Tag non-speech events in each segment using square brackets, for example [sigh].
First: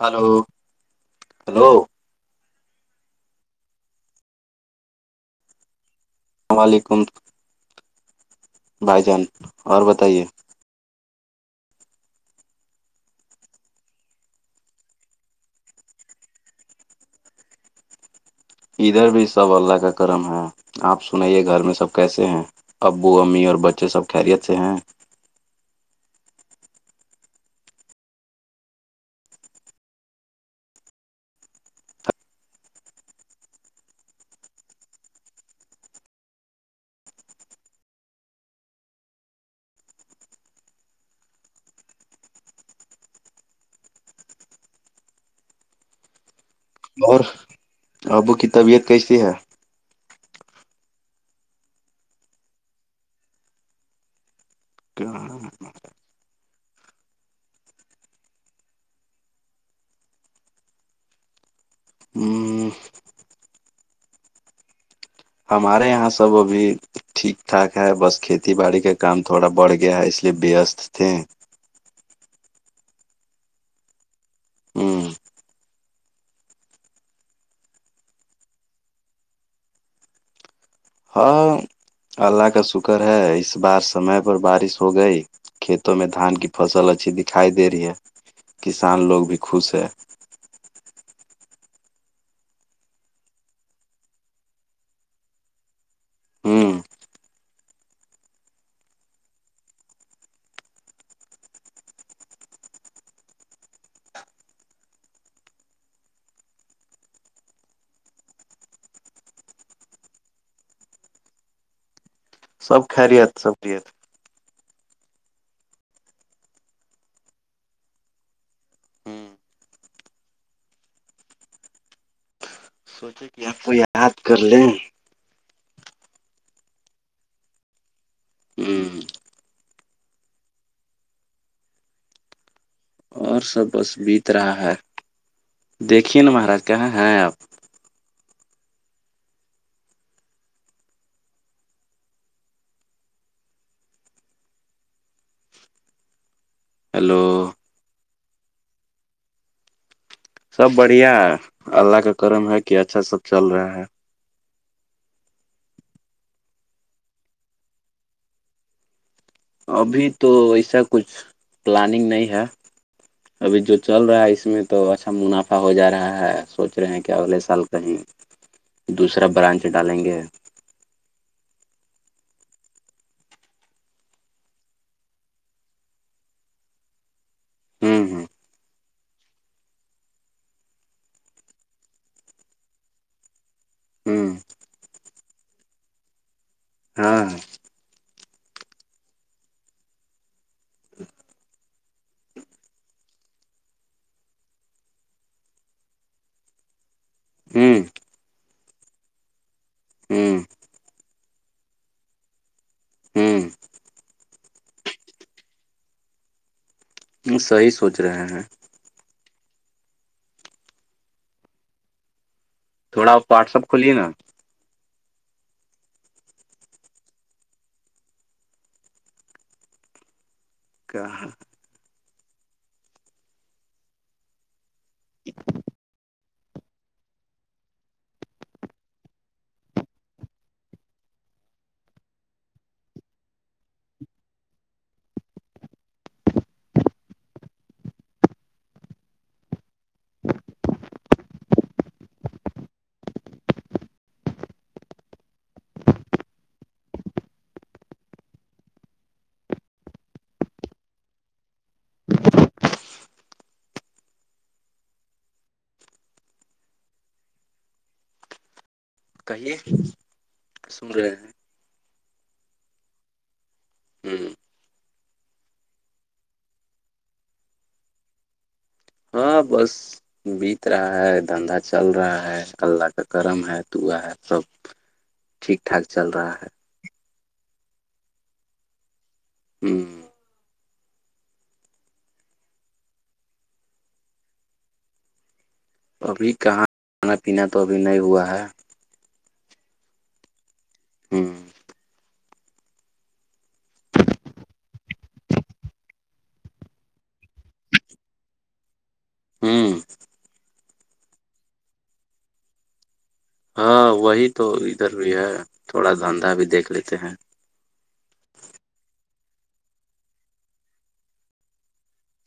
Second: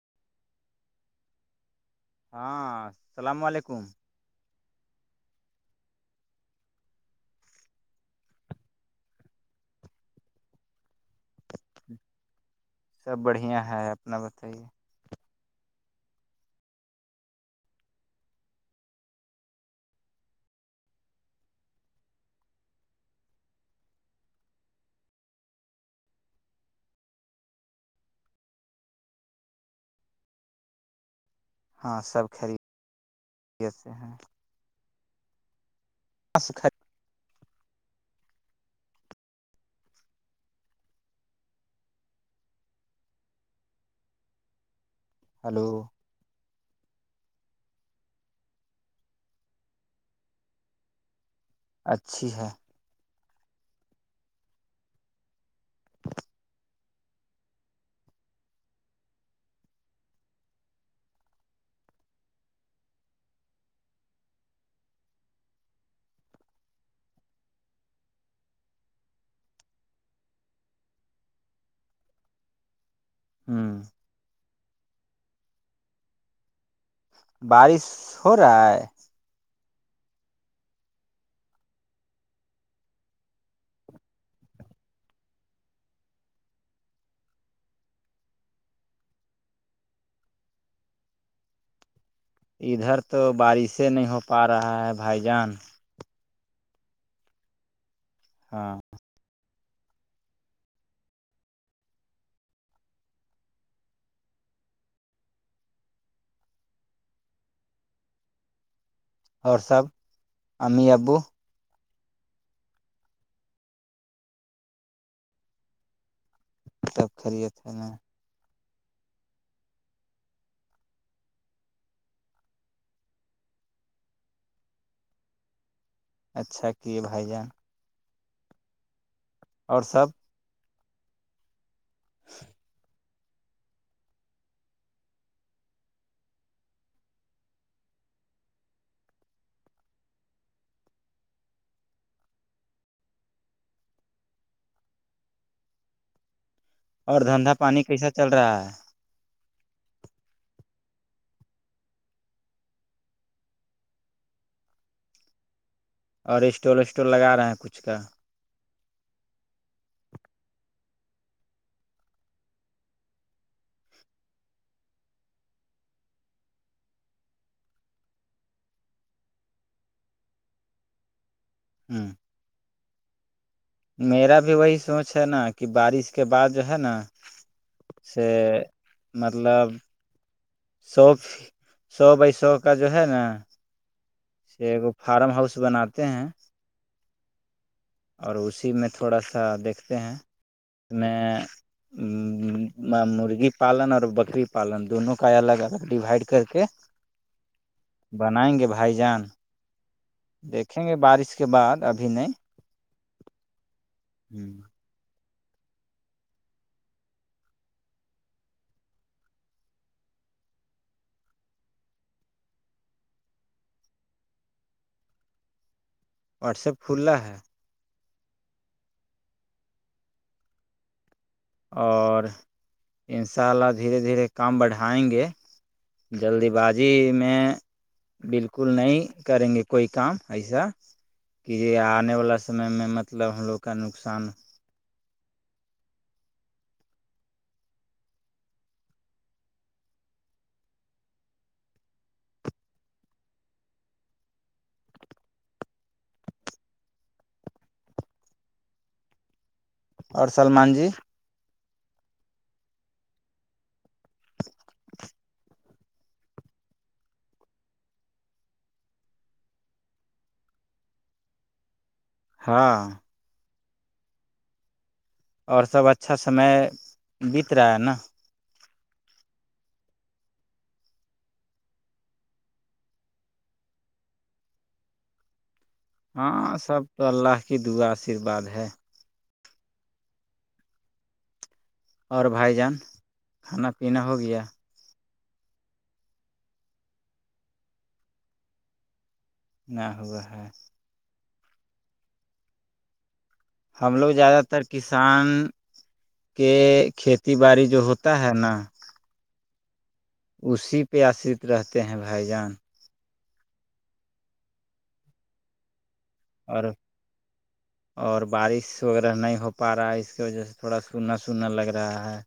hello hello ہاں السلام علیکم الل و علیکم بھائی جان اور بتائیے سب بڑھیا ہے اپنا بتائیے ادھر بھی سب اللہ کا کرم ہے آپ سنے گھر میں سب کیسے ہیں ابو امی اور بچے سب خیریت سے ہیں ہاں سب خرید سے ہیں [inaudible] ہلو اور ابو کی طبیعت کیسی ہے اچھی ہے [inaudible] [inaudible] ہمارے یہاں سب ابھی ٹھیک ٹھاک ہے بس کھیتی باڑی کا کام تھوڑا بڑھ گیا ہے اس لیے وست تھے [inaudible] ہ بارش ہو رہا ہے ہاں اللہ کا شکر ہے اس بار سمے پر بارش ہو گئی کھیتوں میں دھان کی فصل اچھی دکھائی دے رہی ہے کسان لوگ بھی خوش ہے ادھر تو بارشیں نہیں ہو پا رہا ہے بھائی جان ہوں ہاں اور سب امی ابو سب خاریت سب رت سب خری تھا نا یہ آپ کو یاد کر لیں اچھا کہ بھائی جان [inaudible] اور سب ہہہ اور سب بس بیت رہا ہے دیکھیے نا مہارا کہاں ہیں آپ ہیلو اور دھندا پانی کیسا چل رہا ہے سب بڑھیا ہے اللہ کا کرم ہے کہ اچھا سب چل رہا ہے اور اسٹول وسٹول لگا رہے ہیں کچھ کا ابھی تو ایسا کچھ پلاننگ نہیں ہے ابھی جو چل رہا ہے اس میں تو اچھا منافع ہو جا رہا ہے سوچ رہے ہیں کہ اگلے سال کہیں دوسرا برانچ ڈالیں گے ہوں میرا بھی وہی سوچ ہے نا کہ بارش کے بعد جو ہے نا ہ ہ سے مطلب سو سو بائی سو کا جو ہے نا ہوں سے ایک فارم ہاؤس بناتے ہیں ہاں اور اسی میں تھوڑا سا دیکھتے ہیں میں مرغی پالن اور بکری پالن دونوں کا الگ الگ ڈوائڈ کر کے ہوں بنائیں گے بھائی جان ہ دیکھیں گے بارش کے بعد ابھی نہیں ہوں ہوں صحیح سوچ رہے ہیں تھوڑا واٹسپ کھلیے نا واٹس ایپ کھللا ہے کہاں اور ان شاء اللہ دھیرے دھیرے کام بڑھائیں گے جلدی بازی میں بالکل نہیں کریں گے کوئی کام ایسا کہ یہ آنے والا سم میں مطلب ہم لوگ کا نقصان اور سلمان جی کہیے سن رہے ہیں ہاں ہوں اور سب اچھا سمے بیت رہا ہے نا ہاں بس بیت رہا ہے دھندا چل رہا ہے اللہ کا کرم ہے توعا ہے سب ووغ ٹھیکٹاک چل ہاں سب تو اللہ کی دعا آشیررواد ہے ہوں اور بھائی جان کھانا پینا ہو گیا ابھی کہاں کھانا پینا تو ابھی نہیں ہوا ہے نہ ہوا ہے ہوں ہم لوگ زیادہ تر کسان کہ کھیتی باڑی جو ہوتا ہے نا ہوں اسی پہ آشرت رہتے ہیں بھائی جان ہاں وہی تو ادھر بھی ہے تھوڑا دھندا بھی دیکھ اور لیتے ہیں اور بارش وغیرہ نہیں ہو پا رہا ہے اس کی وجہ سے تھوڑا سونا سنا لگ رہا ہے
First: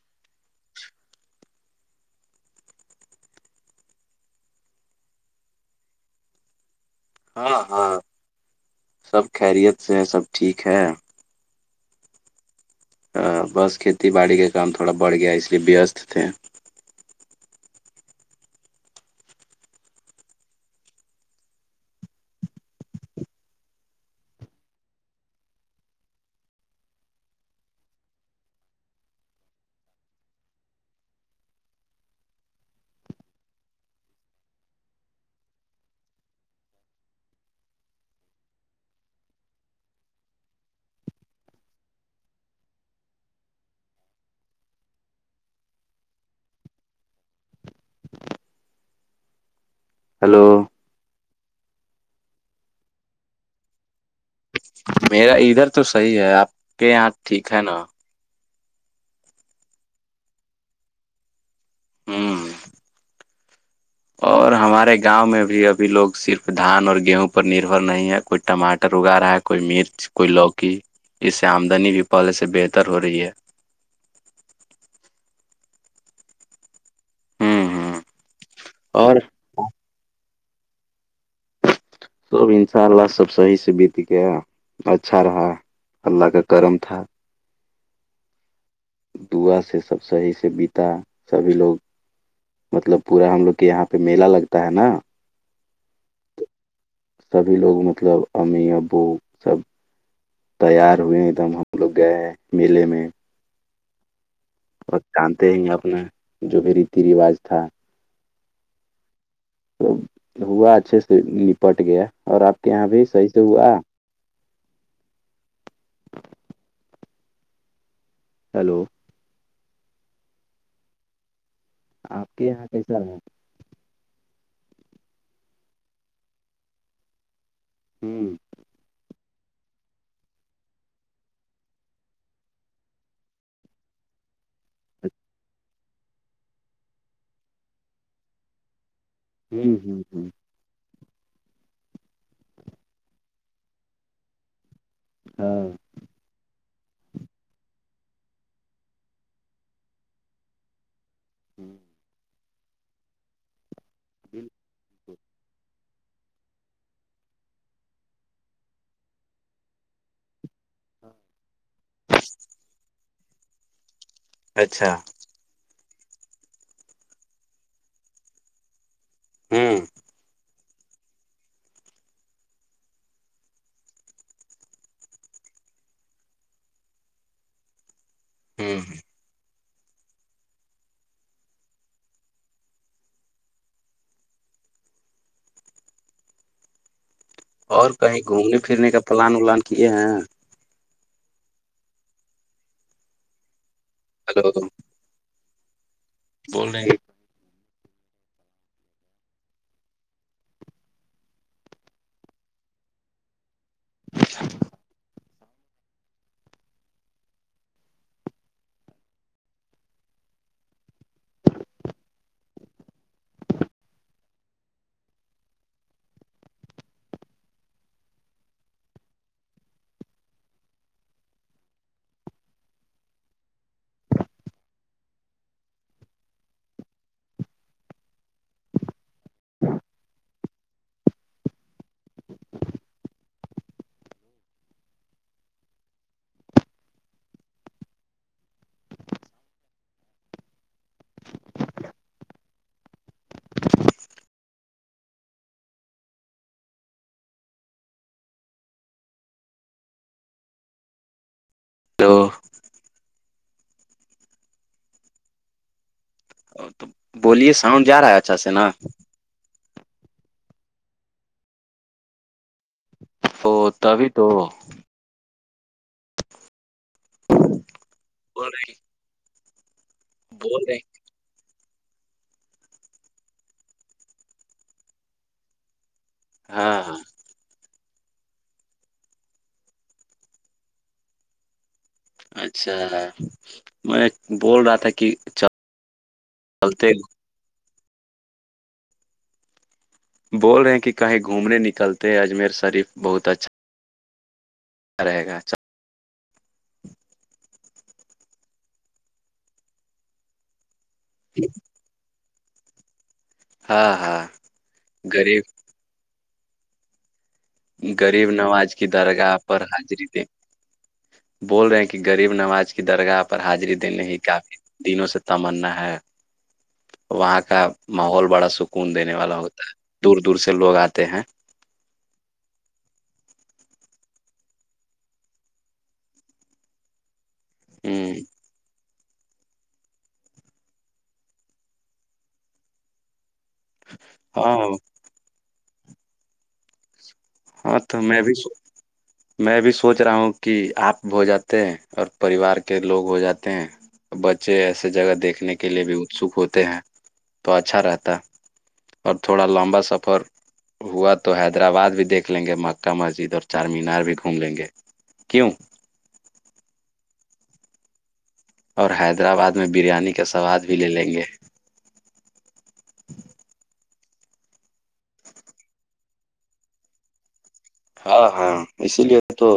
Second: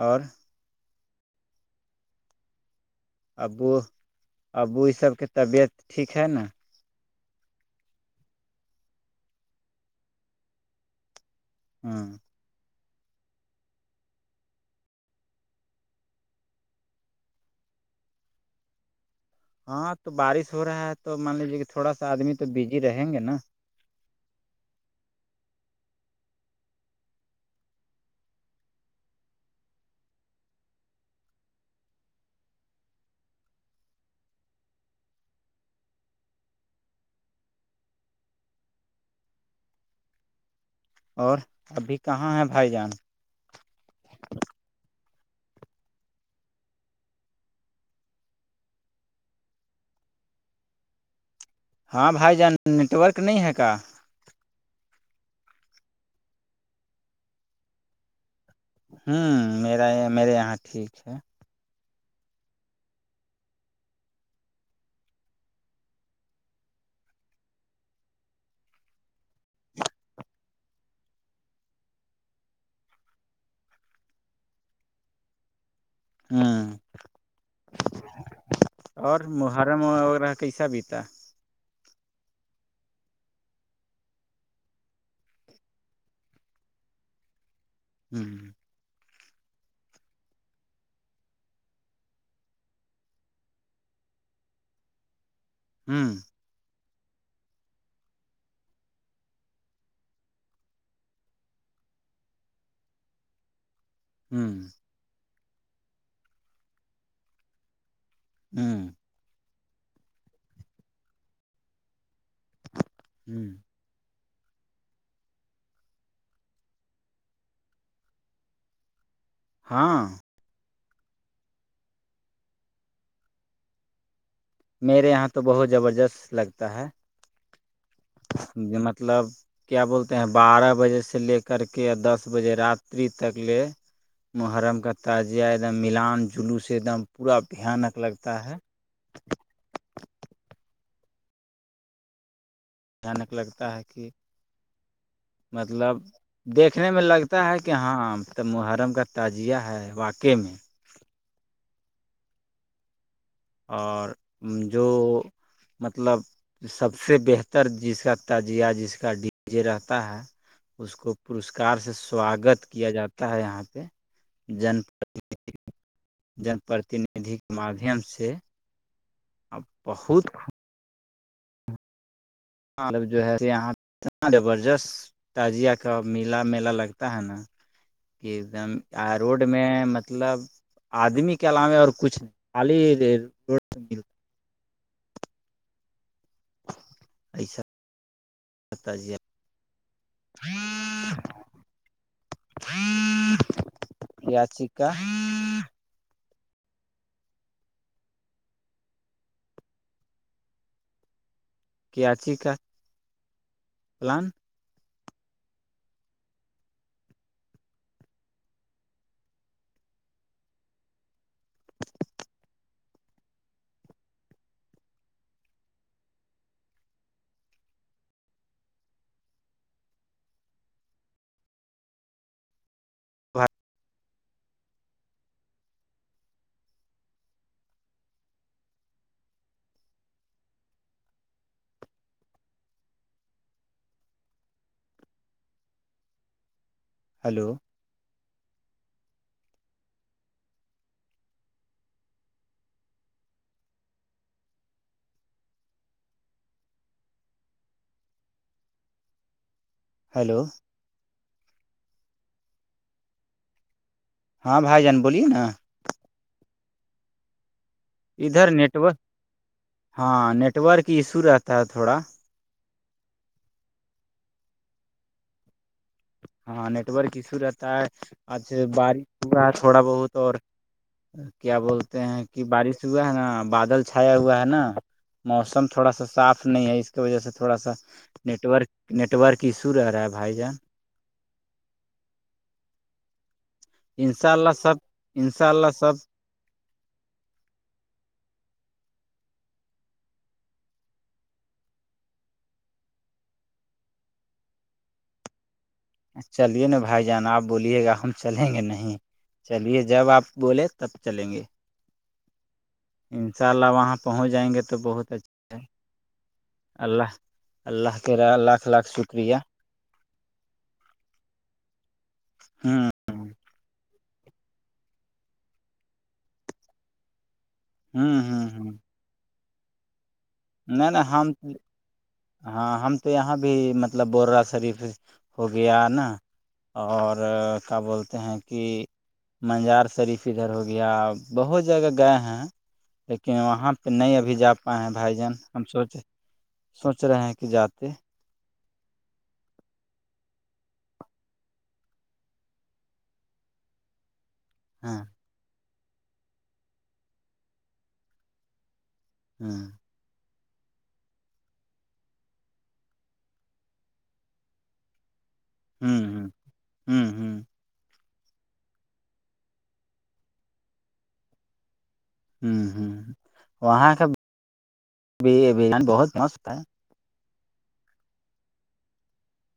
اور ابو ابو اس سب کے طبیعت ٹھیک ہے نا ہاں ہاں سب خیریت سے سب ٹھیک ہے ہاں بس کھیتی باڑی کے کام تھوڑا بڑھ گیا ہے اس لیے وست تھے ہاں تو بارش ہو رہا ہے تو مان لیجیے کہ تھوڑا سا آدمی تو بزی رہیں گے نا اور ابھی کہاں ہیں بھائی جان ہلو ہاں بھائی جان نیٹ ورک نہیں ہے کا میرا ادھر تو صحیح ہے آپ کے یہاں ٹھیک ہے نا ہوں میرا یہ میرے یہاں ٹھیک ہے ہاں اور ہم ہمارے گاؤں میں بھی اھی لوگ صرف دھان اور گیہوں پر نربھر نہیں ہے کوئی ٹماٹر اگا رہا ہے کوئی مرچ کوئی لوکی اس سے آمدنی بھی پہلے سے بہتر ہو رہی ہے ہوں ہوں ہوں اور محرم وغیرہ کیسا بیتا سب انشاء اللہ سب صحیح سے بیت گیا اچھا رہا اللہ کا کرم تھا ہوں دعا سے سب صحیح سے بیتا سبھی لوگ مطلب پورا ہم لوگ کے یہاں پہ میلہ لگتا ہے نا ہوں سبھی لوگ مطلب امی ابو سب تیار ہوئے ایک دم ہم لوگ گئے میلے میں ہوں بہت جانتے ہیں اپنا جو بھی ریتی رواج تھا ہوں تو ہوا اچھے سے نپٹ گیا اور آپ کے یہاں بھی صحیح سے ہوں ہوا ہیلو ہاں آپ کے یہاں کیسا رہ میرے یہاں تو بہت زبردست لگتا ہے ہوں جے مطلب کیا بولتے ہیں بارہ بجے سے لے کر کے یا دس بجے راتری تک لے محرم کا تعجیہ ایک دم ملان جلوس سے ایک دم پورا بھیانک لگتا ہے ہوں ہوں ہوں اچانک لگتا ہے کہ ہاں مطلب دیکھنے میں لگتا ہے کہ ہاں تو محرم کا تعجزیہ ہے واقعہ میں ہوں اور جو مطلب سب سے بہتر جس کا تجیہ جس کا ڈی جے رہتا ہے اس کو پسکار سے سواگت کیا جاتا ہے یہاں پہ جن اچھا جن پرتیندھی کے مادھیم سے ا ہوں بہت ب جو ہے یہ اتنا زبردست تجیہ کا میلا میلا لگتا ہے نا کہ ایک دم ہ روڈ میں مطلب آدمی کے علاوے اور کچھ نہیں خالی روڈ م ایسا اور کہیں گھومنے پھرنے کا پلان ولان کیے ہیں ہلو رانچی کا بول رہے ہیں کاچی کا پلان وق [unintelligible] ہلو ہیلو تو ہاں بھائی جان بولیے نا تو بولیے ساؤنڈ جا رہا ہے اچھا ادھر سے نا نیٹورک ہاں نیٹ ورک ایشو رہتا ہے تھوڑا وہ تب تو ہاں نیٹ ورک ایشو رہتا ہے آج بول رہے بارش ہوا ہے تھوڑا بہت اور بول رہے کیا بولتے ہیں کہ بارش ہوا ہے نا بادل چھایا ہوا ہے نا موسم تھوڑا سا صاف نہیں ہے ہاں اس ہاں کے وجہ سے تھوڑا سا نیٹورک نیٹورک ایشو رہ رہا ہے بھائی جان اچھا میں انشاء اللہ بول سب رہا تھا کہ انشاء اللہ سب چلتے بول رہے ہیں کہ کہیں گھومنے نکلتے اجمیر شریف بہت اچھا رہے گا س چلیے نا بھائی جان آپ بولیے گا ہم چلیں گے نہیں چلیے جب آپ بولے تب چلیں گے انشاء اللہ ہاں وہاں ہاں پہنچ جائیں گے تو بہت غریب اچھا ہے اللہ اللہ کے غریب لاکھ نواز کی لاکھ شکریہ درگاہ پر حاضری دے بول رہے ہیں کہ غریب نماز کی ہوں درگاہ پر حاضری دینے ہی کافی دنوں سے تمنا ہے وہاں کا ہوں ماحول بڑا ہوں ہ سکون دینے والا ہوتا ہے دور دور سے لوگ نہیں نہیں آتے ہیں ہم ہاں ہم تو یہاں بھی مطلب بورہ شریف ہو گیا نا اور کیا ہ بولتے ہیں کہ منجار شریف ادھر ہو گیا بہت جگہ گئے ہیں لیکن وہاں کہ نہیں ابھی جا ہاں پاے بھائی جان ہم سوچ سوچ رہے ہیں کہ ہاں جاتے تو میں بھی میں بھی سوچ رہا ہوں کہ آپ ہو جاتے ہیں اور پریوار کے لوگ ہو جاتے ہیں بچے ایے ہاں جگہ دیکھنے کے لیے بھی اتسک ہوتے ہیں تو اچھا رہتا اور تھوڑا ہوں لمبا سفر ہوا تو حیدرآباد بھی دیکھ لیں گے مکہ مسجد اور چار مینار بھی گھوم لیں گے کیوں ہوں ہ ہوں ہ اور حیدرآباد میں بریانی کا سواد بھی لے لیں گے ہوں ہ وہاں کاان بہت متا ہے ہاں ہاں اسی لیے تو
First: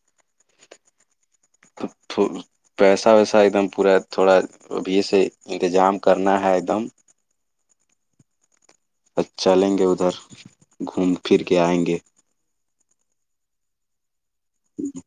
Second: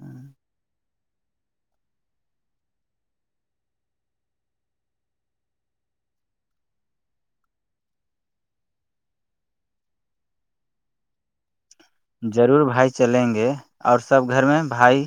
ہوں تب توو پیسہ ویسا ایک دم پورا تھوڑا ابھی سے انتظام کرنا ہے ایک دم ب چلیں گے ادھر گھوم پھر کے آئیں گے ضرور بھائی چلیں گے اور سب گھر میں بھائی